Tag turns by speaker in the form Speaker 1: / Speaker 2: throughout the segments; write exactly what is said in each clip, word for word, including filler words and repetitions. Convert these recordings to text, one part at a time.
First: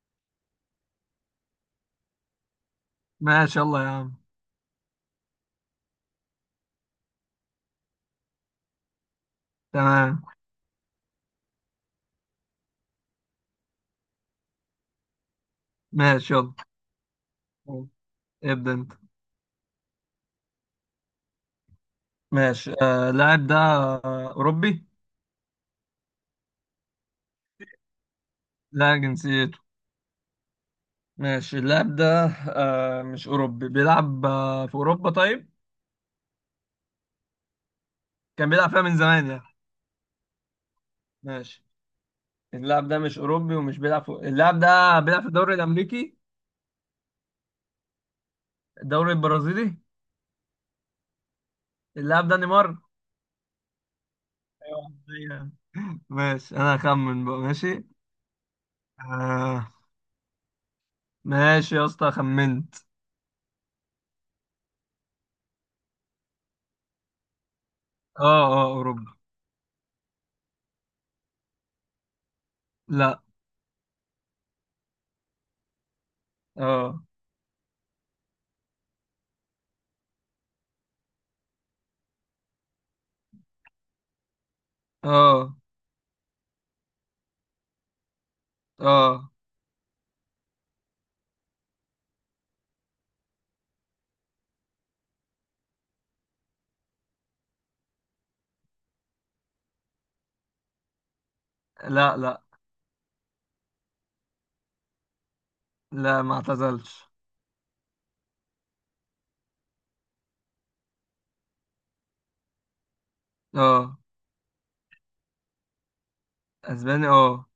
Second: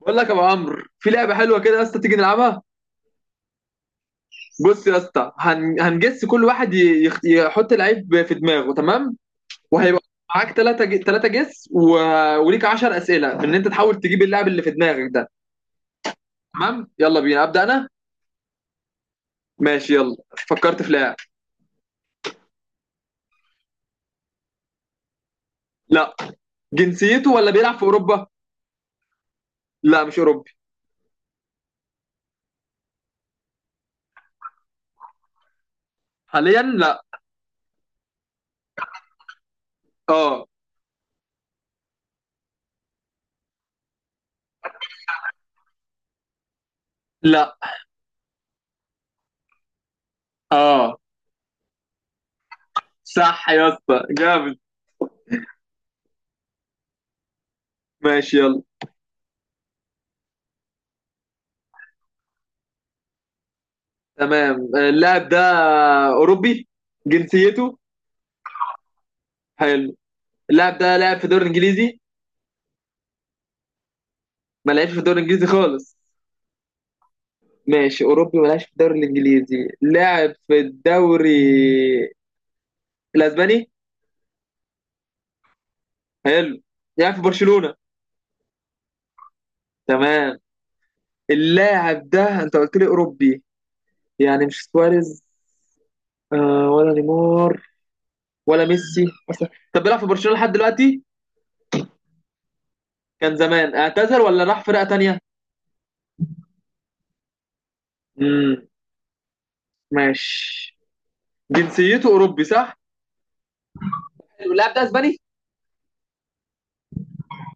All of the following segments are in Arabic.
Speaker 1: بقول لك يا ابو عمرو في لعبه حلوه كده يا اسطى تيجي نلعبها.
Speaker 2: ماشي، يلا يا عم.
Speaker 1: بص يا اسطى هن... هنجس كل واحد ي... يخ- يحط لعيب في دماغه، تمام؟ وهيبقى
Speaker 2: تمام.
Speaker 1: معاك ثلاثه ج... ثلاثه جس، و... وليك عشر اسئله ان انت تحاول تجيب اللاعب اللي في دماغك ده.
Speaker 2: ماشي يلا.
Speaker 1: تمام، يلا بينا، ابدا انا.
Speaker 2: ابدأ انت.
Speaker 1: ماشي يلا. فكرت في لاعب.
Speaker 2: ماشي. آه اللاعب ده آه أوروبي؟
Speaker 1: لا، جنسيته ولا بيلعب في اوروبا؟
Speaker 2: لا، جنسيته.
Speaker 1: لا، مش اوروبي.
Speaker 2: ماشي، اللاعب ده آه مش أوروبي، بيلعب آه في أوروبا طيب؟
Speaker 1: حاليا لا.
Speaker 2: كان بيلعب فيها من زمان يعني.
Speaker 1: اه.
Speaker 2: ماشي، اللاعب ده مش أوروبي ومش بيلعب في، اللاعب ده بيلعب في الدوري الأمريكي،
Speaker 1: لا.
Speaker 2: الدوري البرازيلي.
Speaker 1: اه.
Speaker 2: اللاعب ده نيمار.
Speaker 1: صح يا اسطى، جامد.
Speaker 2: ايوه، أيوة. ماشي، أنا هخمن بقى. ماشي.
Speaker 1: ماشي يلا.
Speaker 2: آه. ماشي يا اسطى، خمنت.
Speaker 1: تمام، اللاعب ده اوروبي، جنسيته.
Speaker 2: اه، اه، أوروبا.
Speaker 1: حلو. اللاعب ده لعب في الدوري الانجليزي؟
Speaker 2: لا.
Speaker 1: ما لعبش في الدوري الانجليزي خالص.
Speaker 2: اه،
Speaker 1: ماشي، اوروبي ما لعبش في الدوري الانجليزي، لعب في الدوري الاسباني.
Speaker 2: اه،
Speaker 1: حلو، لعب في برشلونة.
Speaker 2: اه،
Speaker 1: تمام. اللاعب ده انت قلت لي اوروبي، يعني مش سواريز آه ولا نيمار ولا ميسي اصلا. طب بيلعب في برشلونة لحد دلوقتي؟
Speaker 2: لا، لا،
Speaker 1: كان زمان اعتزل ولا راح فرقة تانية؟
Speaker 2: لا، ما اعتزلش.
Speaker 1: امم ماشي. جنسيته اوروبي صح؟
Speaker 2: اه،
Speaker 1: اللاعب ده اسباني.
Speaker 2: اسباني. اه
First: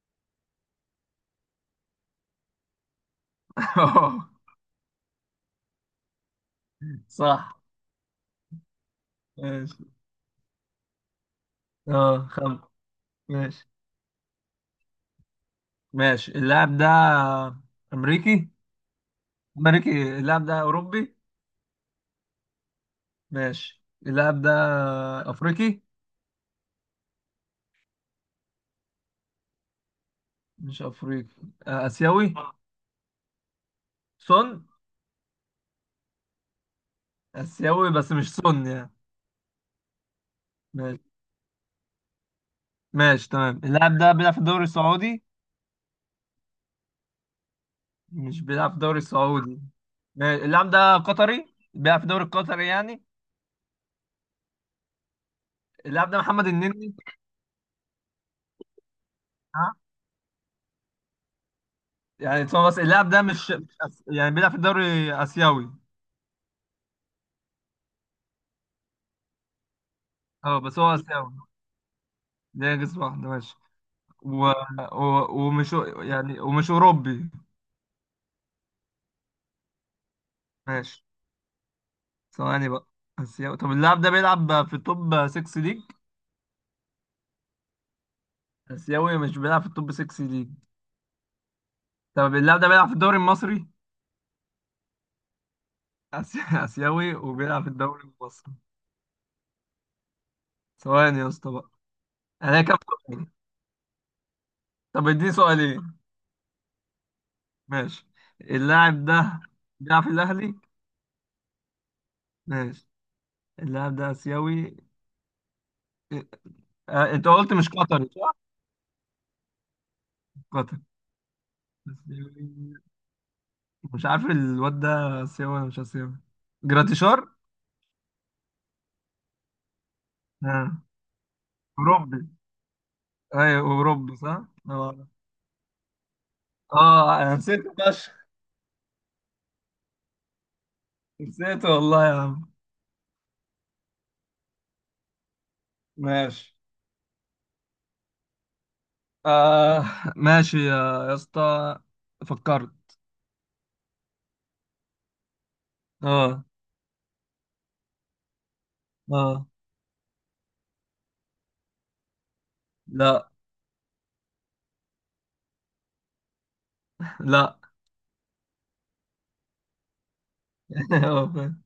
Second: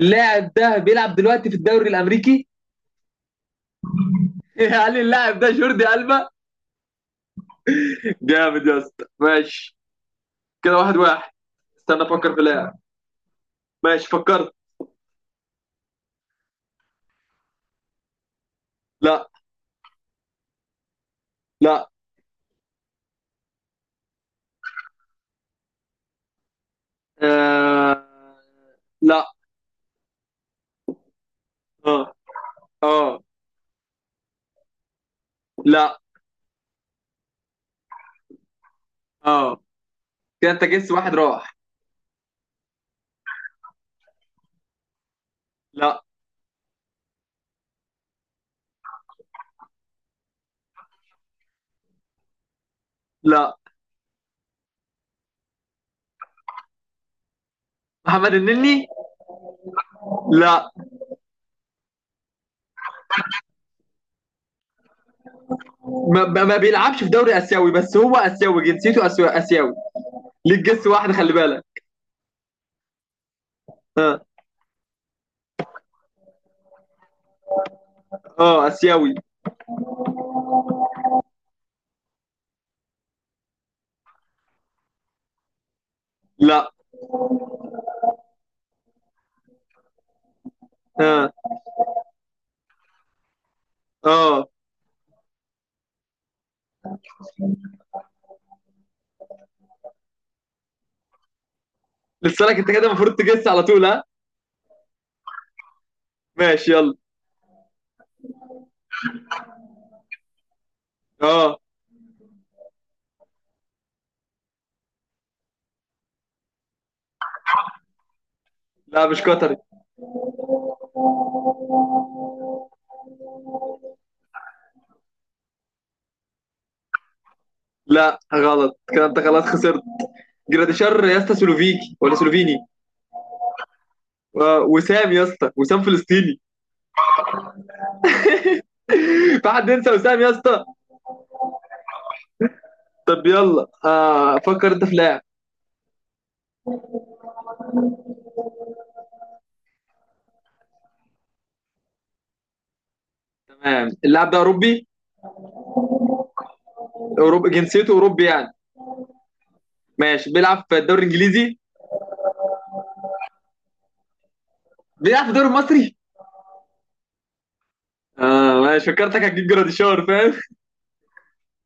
Speaker 1: اللاعب ده بيلعب دلوقتي في الدوري الامريكي؟
Speaker 2: اه.
Speaker 1: قال لي اللاعب ده جوردي ألبا.
Speaker 2: صح.
Speaker 1: جامد يا اسطى، ماشي.
Speaker 2: ماشي.
Speaker 1: كده واحد واحد. استنى
Speaker 2: اه،
Speaker 1: افكر في
Speaker 2: خم
Speaker 1: لاعب.
Speaker 2: ماشي.
Speaker 1: ماشي، فكرت.
Speaker 2: ماشي اللاعب ده امريكي.
Speaker 1: لا.
Speaker 2: امريكي؟ اللاعب ده اوروبي.
Speaker 1: لا.
Speaker 2: ماشي، اللاعب ده افريقي.
Speaker 1: آه... لا.
Speaker 2: مش افريقي. آه،
Speaker 1: اه.
Speaker 2: اسيوي.
Speaker 1: اه.
Speaker 2: سون.
Speaker 1: لا.
Speaker 2: اسيوي بس مش سون يعني.
Speaker 1: اه كده انت جس
Speaker 2: ماشي
Speaker 1: واحد راح.
Speaker 2: ماشي، تمام، اللاعب ده بيلعب في الدوري السعودي.
Speaker 1: لا.
Speaker 2: مش بيلعب في الدوري السعودي. ماشي، اللاعب ده قطري بيلعب في الدوري القطري يعني.
Speaker 1: لا.
Speaker 2: اللاعب ده محمد النني.
Speaker 1: محمد النني؟
Speaker 2: ها.
Speaker 1: لا.
Speaker 2: يعني هو، بس اللاعب ده مش مش أس... يعني بيلعب في الدوري اسيوي.
Speaker 1: ما, ما ما بيلعبش في دوري اسيوي، بس هو اسيوي، جنسيته أسيو- اسيوي.
Speaker 2: اه
Speaker 1: ليك
Speaker 2: بس هو
Speaker 1: جس واحد،
Speaker 2: اسيوي.
Speaker 1: خلي بالك.
Speaker 2: ده جنس واحد. ماشي.
Speaker 1: اه.
Speaker 2: و... و... ومش يعني، ومش اوروبي.
Speaker 1: اه اسيوي.
Speaker 2: ماشي. ثواني بقى. اسيوي، طب اللاعب ده بيلعب في التوب ستة ليج؟
Speaker 1: لا.
Speaker 2: اسيوي مش بيلعب في التوب ستة ليج.
Speaker 1: اه.
Speaker 2: طب اللاعب ده بيلعب في الدوري المصري؟
Speaker 1: اه.
Speaker 2: أسي... اسيوي وبيلعب في الدوري المصري. ثواني يا اسطى بقى.
Speaker 1: لسه لك
Speaker 2: انا
Speaker 1: انت
Speaker 2: كام
Speaker 1: كده، المفروض
Speaker 2: سؤال؟
Speaker 1: تجس على طول، ها.
Speaker 2: طب اديني سؤالين.
Speaker 1: ماشي يلا.
Speaker 2: ماشي. اللاعب ده بيلعب في الاهلي.
Speaker 1: اه.
Speaker 2: ماشي، اللاعب ده آسيوي. إيه، آه، انت قلت مش قطري صح؟
Speaker 1: لا مش قطري.
Speaker 2: قطر، آسيوي. مش عارف الواد ده آسيوي ولا مش آسيوي. جراتيشار؟
Speaker 1: لا، غلط كده، انت خلاص خسرت.
Speaker 2: اه،
Speaker 1: جراديشار يا اسطى، سلوفيكي ولا
Speaker 2: أوروبي.
Speaker 1: سلوفيني.
Speaker 2: أيوه أوروبي صح؟
Speaker 1: آه،
Speaker 2: اه.
Speaker 1: وسام يا اسطى، وسام فلسطيني.
Speaker 2: اه، أنا نسيت فشخ.
Speaker 1: في حد ينسى وسام يا اسطى؟
Speaker 2: نسيت والله يا عم.
Speaker 1: طب يلا، آه، فكر انت في لاعب.
Speaker 2: ماشي. آه. ماشي يا يا اسطى، فكرت.
Speaker 1: تمام، اللاعب ده اوروبي؟
Speaker 2: اه،
Speaker 1: اوروبي، جنسيته اوروبي يعني؟
Speaker 2: اه،
Speaker 1: ماشي، بيلعب في الدوري الانجليزي؟
Speaker 2: لا،
Speaker 1: بيلعب في الدوري المصري؟
Speaker 2: لا،
Speaker 1: اه ماشي، فكرتك هتجيب جراديشار، فاهم؟
Speaker 2: اه فاهم.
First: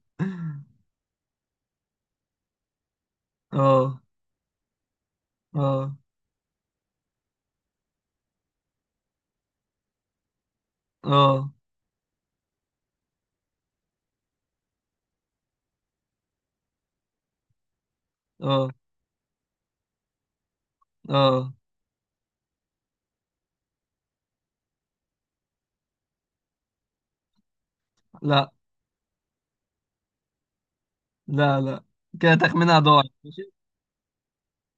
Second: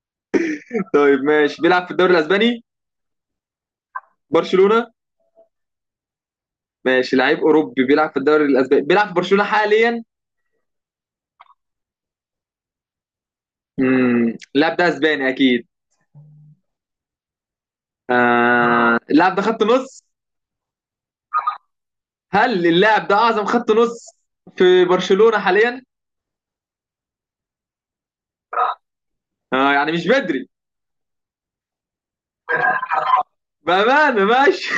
Speaker 1: طيب ماشي، بيلعب في الدوري الاسباني؟
Speaker 2: اه،
Speaker 1: برشلونة؟
Speaker 2: اه،
Speaker 1: ماشي، لعيب اوروبي بيلعب في الدوري الاسباني، بيلعب في برشلونة حاليا.
Speaker 2: اه،
Speaker 1: امم اللاعب ده اسباني اكيد.
Speaker 2: اه،
Speaker 1: آه اللاعب ده خط نص.
Speaker 2: اه،
Speaker 1: هل اللاعب ده اعظم خط نص في برشلونة حاليا؟
Speaker 2: لا،
Speaker 1: آه يعني مش بدري.
Speaker 2: لا، لا، كده تخمينها ضاع. ماشي.
Speaker 1: بأمانة ماشي.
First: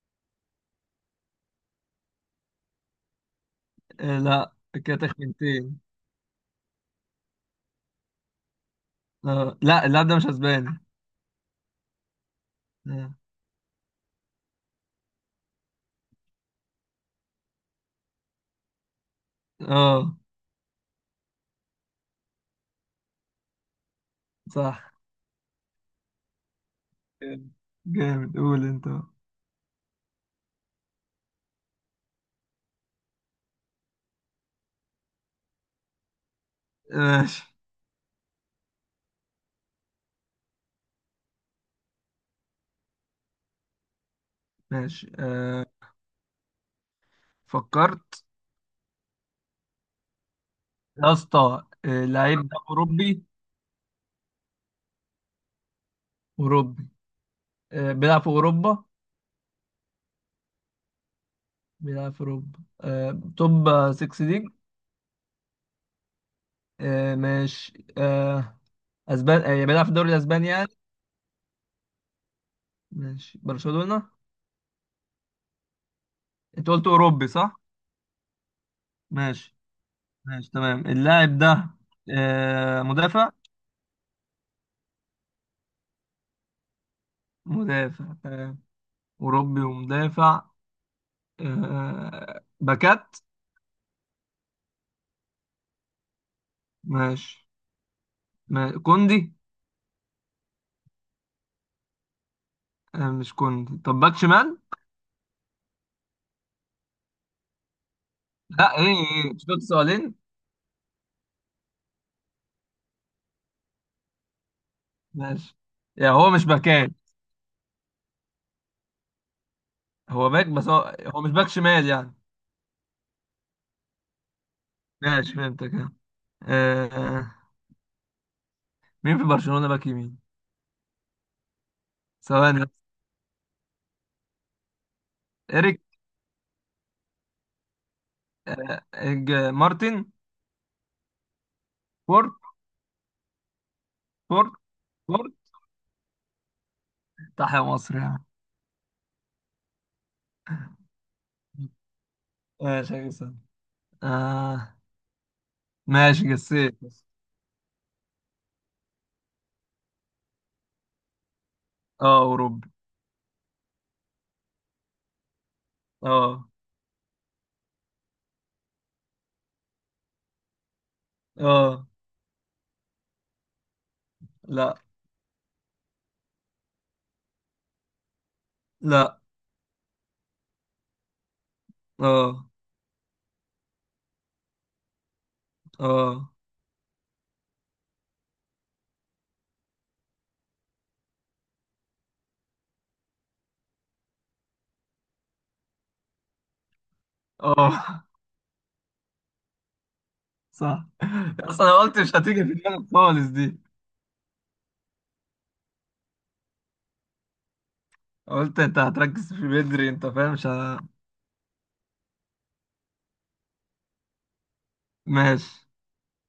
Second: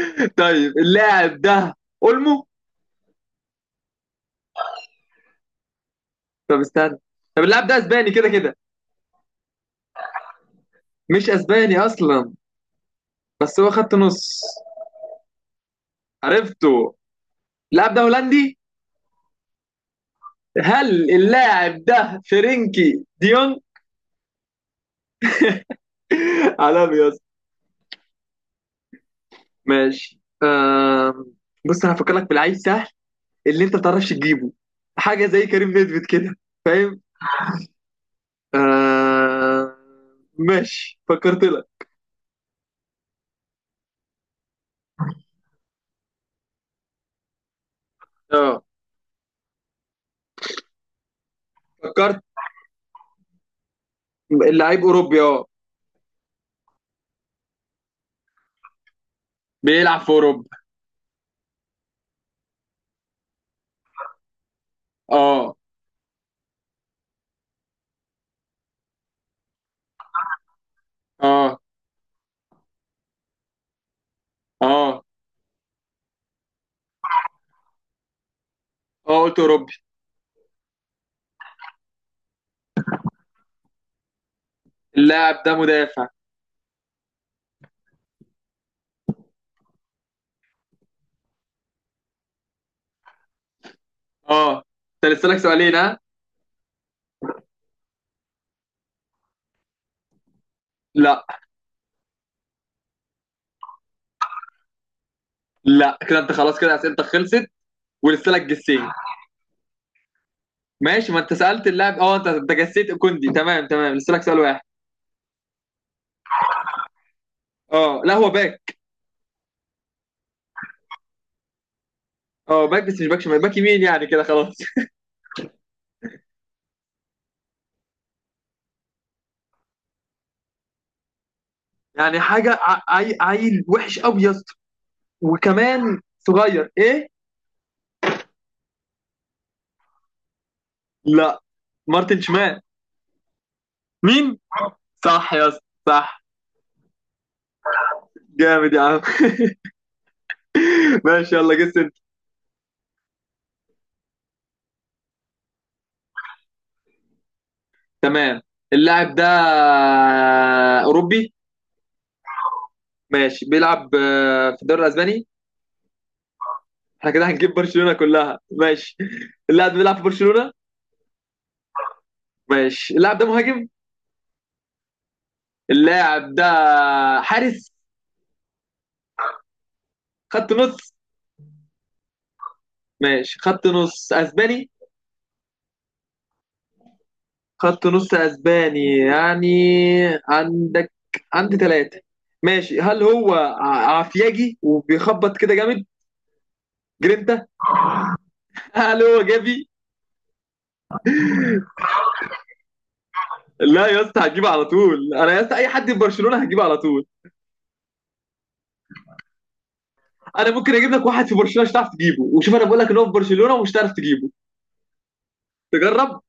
Speaker 1: طيب اللاعب ده اولمو؟
Speaker 2: آه، لا. كده تخمينتين.
Speaker 1: طب استنى، طب اللاعب ده اسباني كده كده؟
Speaker 2: آه. لا، اللاعب ده مش اسباني.
Speaker 1: مش اسباني اصلا؟
Speaker 2: اه.
Speaker 1: بس هو خط نص. عرفته. اللاعب ده هولندي.
Speaker 2: آه،
Speaker 1: هل اللاعب ده فرنكي ديون؟
Speaker 2: صح.
Speaker 1: عالمي يا اسطى.
Speaker 2: جامد. جامد. قول انت بقى.
Speaker 1: ماشي آه، بص انا هفكر لك في لعيب سهل اللي انت ما بتعرفش تجيبه، حاجه زي كريم نيدفيد كده.
Speaker 2: ماشي.
Speaker 1: آه ماشي، فكرت لك.
Speaker 2: ماشي. آه. فكرت
Speaker 1: اه،
Speaker 2: يا اسطى. آه،
Speaker 1: فكرت.
Speaker 2: اللعيب ده اوروبي.
Speaker 1: اللعيب اوروبي، اه.
Speaker 2: اوروبي. آه. بيلعب في اوروبا.
Speaker 1: بيلعب في اوروبا.
Speaker 2: بيلعب في اوروبا. آه. توب ستة ليج.
Speaker 1: اه.
Speaker 2: آه. ماشي. آه. اسبان، آه، يعني بيلعب في الدوري الاسباني يعني.
Speaker 1: اه.
Speaker 2: ماشي، برشلونة.
Speaker 1: اه.
Speaker 2: انت قلت اوروبي صح؟
Speaker 1: اه قلت
Speaker 2: ماشي
Speaker 1: اوروبي.
Speaker 2: ماشي، تمام، اللاعب ده آه مدافع.
Speaker 1: اللاعب ده مدافع.
Speaker 2: مدافع، تمام. أوروبي ومدافع. آه، باكات.
Speaker 1: اه. انت لسه لك سؤالين، ها.
Speaker 2: ماشي. ما- كوندي.
Speaker 1: لا.
Speaker 2: آه، مش كوندي. طب باك شمال.
Speaker 1: لا كده انت خلاص، كده اسئلتك خلصت، ولسه لك
Speaker 2: لا. ايه،
Speaker 1: جسين.
Speaker 2: ايه، شفت، سؤالين؟
Speaker 1: ماشي، ما انت سالت اللاعب، اه انت انت جسيت كوندي تمام تمام، لسه لك سؤال واحد.
Speaker 2: ماشي. يعني هو مش باكات.
Speaker 1: اه لا هو باك.
Speaker 2: هو باك، بس هو, هو مش باك شمال يعني.
Speaker 1: اه باك، بس مش باك شمال، باك يمين يعني، كده خلاص.
Speaker 2: ماشي فهمتك. آه، آه، مين في برشلونة باك يمين؟
Speaker 1: يعني حاجه
Speaker 2: ثواني بس.
Speaker 1: ع- عي... عيل وحش قوي يا اسطى،
Speaker 2: إريك.
Speaker 1: وكمان صغير، ايه.
Speaker 2: آه، إج- مارتن.
Speaker 1: لا. مارتن
Speaker 2: فورت.
Speaker 1: شمال. مين؟
Speaker 2: فورت. فورت.
Speaker 1: صح يا اسطى. صح.
Speaker 2: تحيا مصر يعني.
Speaker 1: جامد يا عم. ماشي يلا، جس انت.
Speaker 2: ماشي يا جسام. آه. ماشي، قسيت.
Speaker 1: تمام، اللاعب ده اوروبي.
Speaker 2: اه، أوروبي.
Speaker 1: ماشي، بيلعب آه، في الدوري الاسباني.
Speaker 2: اه.
Speaker 1: احنا كده هنجيب برشلونة كلها ماشي. اللاعب ده بيلعب في برشلونة.
Speaker 2: اه،
Speaker 1: ماشي، اللاعب ده مهاجم؟
Speaker 2: لا،
Speaker 1: اللاعب ده حارس؟
Speaker 2: لا.
Speaker 1: خط نص؟
Speaker 2: اه،
Speaker 1: ماشي، خط نص اسباني.
Speaker 2: اه،
Speaker 1: خط نص اسباني يعني، عندك، عندي ثلاثة. ماشي، هل هو ع- عفياجي وبيخبط كده جامد، جرينتا؟
Speaker 2: اه،
Speaker 1: هل هو جافي؟
Speaker 2: صح. أصلا أنا قلت مش هتيجي في دماغك خالص دي.
Speaker 1: لا يا اسطى، هجيبه على طول انا يا اسطى، اي حد في برشلونة هجيبه على طول.
Speaker 2: قلت أنت هتركز في بدري. أنت فاهم مش
Speaker 1: انا ممكن
Speaker 2: ه...
Speaker 1: اجيب لك واحد في برشلونة مش هتعرف تجيبه، وشوف انا بقول لك ان هو في برشلونة ومش هتعرف تجيبه.
Speaker 2: ماشي.
Speaker 1: تجرب.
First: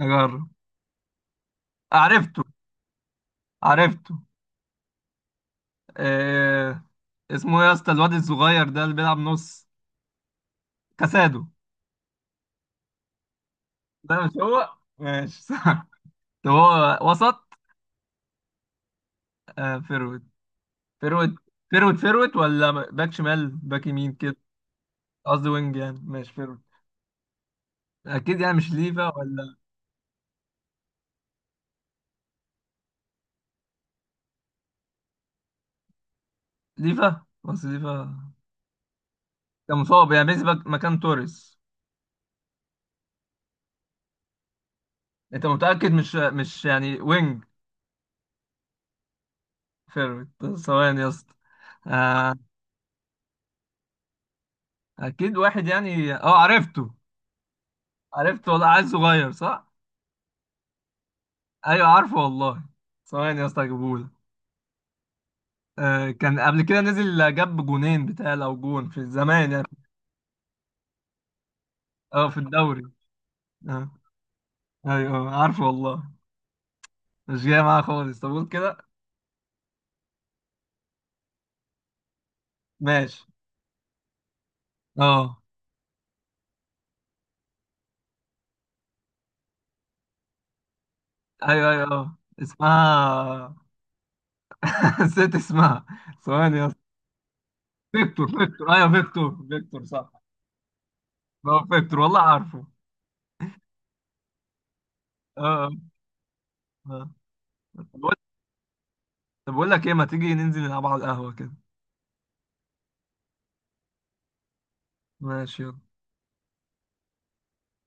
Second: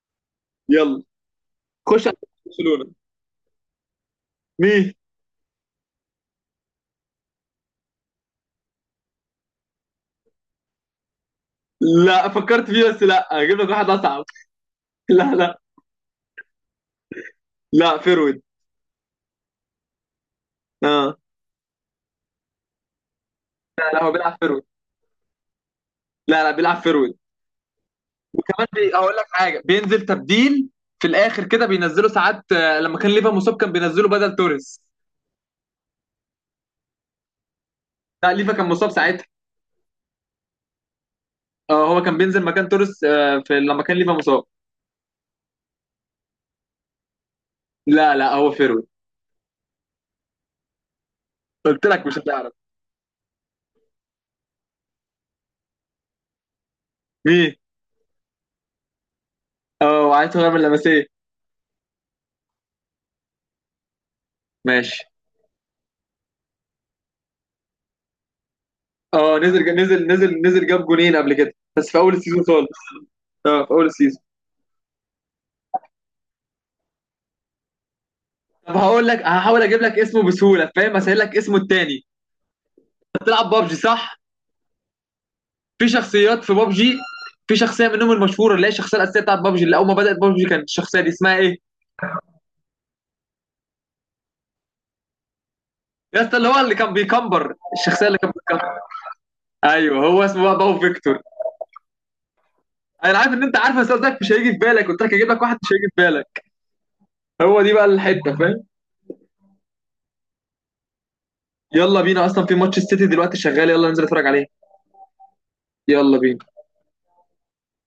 Speaker 2: أجرب.
Speaker 1: يلا، خش على
Speaker 2: عرفته.
Speaker 1: برشلونة.
Speaker 2: عرفته.
Speaker 1: مين؟
Speaker 2: آه... اسمه إيه يا اسطى الواد الصغير ده اللي بيلعب نص؟ كاسادو.
Speaker 1: لا فكرت فيه، بس لا هجيب لك واحد اصعب.
Speaker 2: ده مش هو؟
Speaker 1: لا
Speaker 2: ماشي
Speaker 1: لا.
Speaker 2: صح. طب هو وسط.
Speaker 1: لا فيرويد.
Speaker 2: آه، فيرو
Speaker 1: اه.
Speaker 2: فيرويد. فيرويد، فيرويد ولا باك شمال باك
Speaker 1: لا لا، هو
Speaker 2: يمين كده؟
Speaker 1: بيلعب فيرويد.
Speaker 2: قصدي وينج يعني. ماشي،
Speaker 1: لا لا،
Speaker 2: فيرويد.
Speaker 1: بيلعب فيرويد.
Speaker 2: اكيد يعني
Speaker 1: كمان
Speaker 2: مش
Speaker 1: بي- هقول
Speaker 2: ليفا
Speaker 1: لك
Speaker 2: ولا؟
Speaker 1: حاجه، بينزل تبديل في الاخر كده، بينزله ساعات آه، لما كان ليفا مصاب كان بينزله بدل توريس.
Speaker 2: ليفا. بس ليفا
Speaker 1: لا ليفا كان مصاب ساعتها.
Speaker 2: كان مصاب يعني بينزل باك- مكان توريس.
Speaker 1: اه هو كان بينزل مكان توريس آه، في لما كان ليفا مصاب.
Speaker 2: انت متأكد مش مش يعني وينج؟
Speaker 1: لا لا هو فيرويد.
Speaker 2: فيرويد. ثواني يا اسطى.
Speaker 1: قلت لك مش
Speaker 2: آه،
Speaker 1: هتعرف.
Speaker 2: اكيد واحد يعني. اه، عرفته.
Speaker 1: مين؟
Speaker 2: عرفته والله. عيل صغير صح؟
Speaker 1: اه وعايز هو من لمسيه.
Speaker 2: ايوه عارفه والله. ثواني يا اسطى هجيبهولك.
Speaker 1: ماشي.
Speaker 2: آه، كان قبل كده نزل جاب جونين بتاع او جون في
Speaker 1: اه
Speaker 2: زمان يعني.
Speaker 1: نزل نزل نزل نزل جاب جونين قبل كده، بس في اول
Speaker 2: اه، في
Speaker 1: السيزون خالص.
Speaker 2: الدوري.
Speaker 1: اه في اول
Speaker 2: اه،
Speaker 1: السيزون.
Speaker 2: ايوه. آه، عارفه والله. مش جاية معاها خالص. طب قول
Speaker 1: طب
Speaker 2: كده.
Speaker 1: هقول لك، هحاول اجيب لك اسمه بسهوله، فاهم، اسهل لك اسمه التاني.
Speaker 2: ماشي.
Speaker 1: بتلعب بابجي صح؟
Speaker 2: اه،
Speaker 1: في شخصيات في بابجي. في شخصيه منهم المشهوره، اللي هي الشخصيه الاساسيه بتاعت بابجي، اللي اول ما بدات بابجي كانت الشخصيه دي، اسمها ايه؟
Speaker 2: ايوه. ايوه اه اسمها. نسيت اسمها.
Speaker 1: يا اسطى اللي
Speaker 2: ثواني
Speaker 1: هو
Speaker 2: يا
Speaker 1: اللي
Speaker 2: اسطى.
Speaker 1: كان بيكمبر، الشخصيه اللي
Speaker 2: فيكتور،
Speaker 1: كان بيكمبر.
Speaker 2: فيكتور، ايوه فيكتور. فيكتور،
Speaker 1: ايوه هو
Speaker 2: صح.
Speaker 1: اسمه بقى باو فيكتور.
Speaker 2: هو فيكتور والله عارفه.
Speaker 1: انا عارف ان انت عارف، بس قصدك مش هيجي في بالك، قلت لك هجيب لك واحد
Speaker 2: اه.
Speaker 1: مش هيجي في بالك.
Speaker 2: اه.
Speaker 1: هو دي
Speaker 2: آه.
Speaker 1: بقى
Speaker 2: طب بقول.
Speaker 1: الحته، فاهم؟
Speaker 2: طب بقول لك ايه، ما تيجي ننزل نلعب على القهوة كده؟
Speaker 1: يلا بينا، اصلا في ماتش السيتي دلوقتي شغال، يلا ننزل نتفرج عليه.
Speaker 2: ماشي يلا.
Speaker 1: يلا بينا.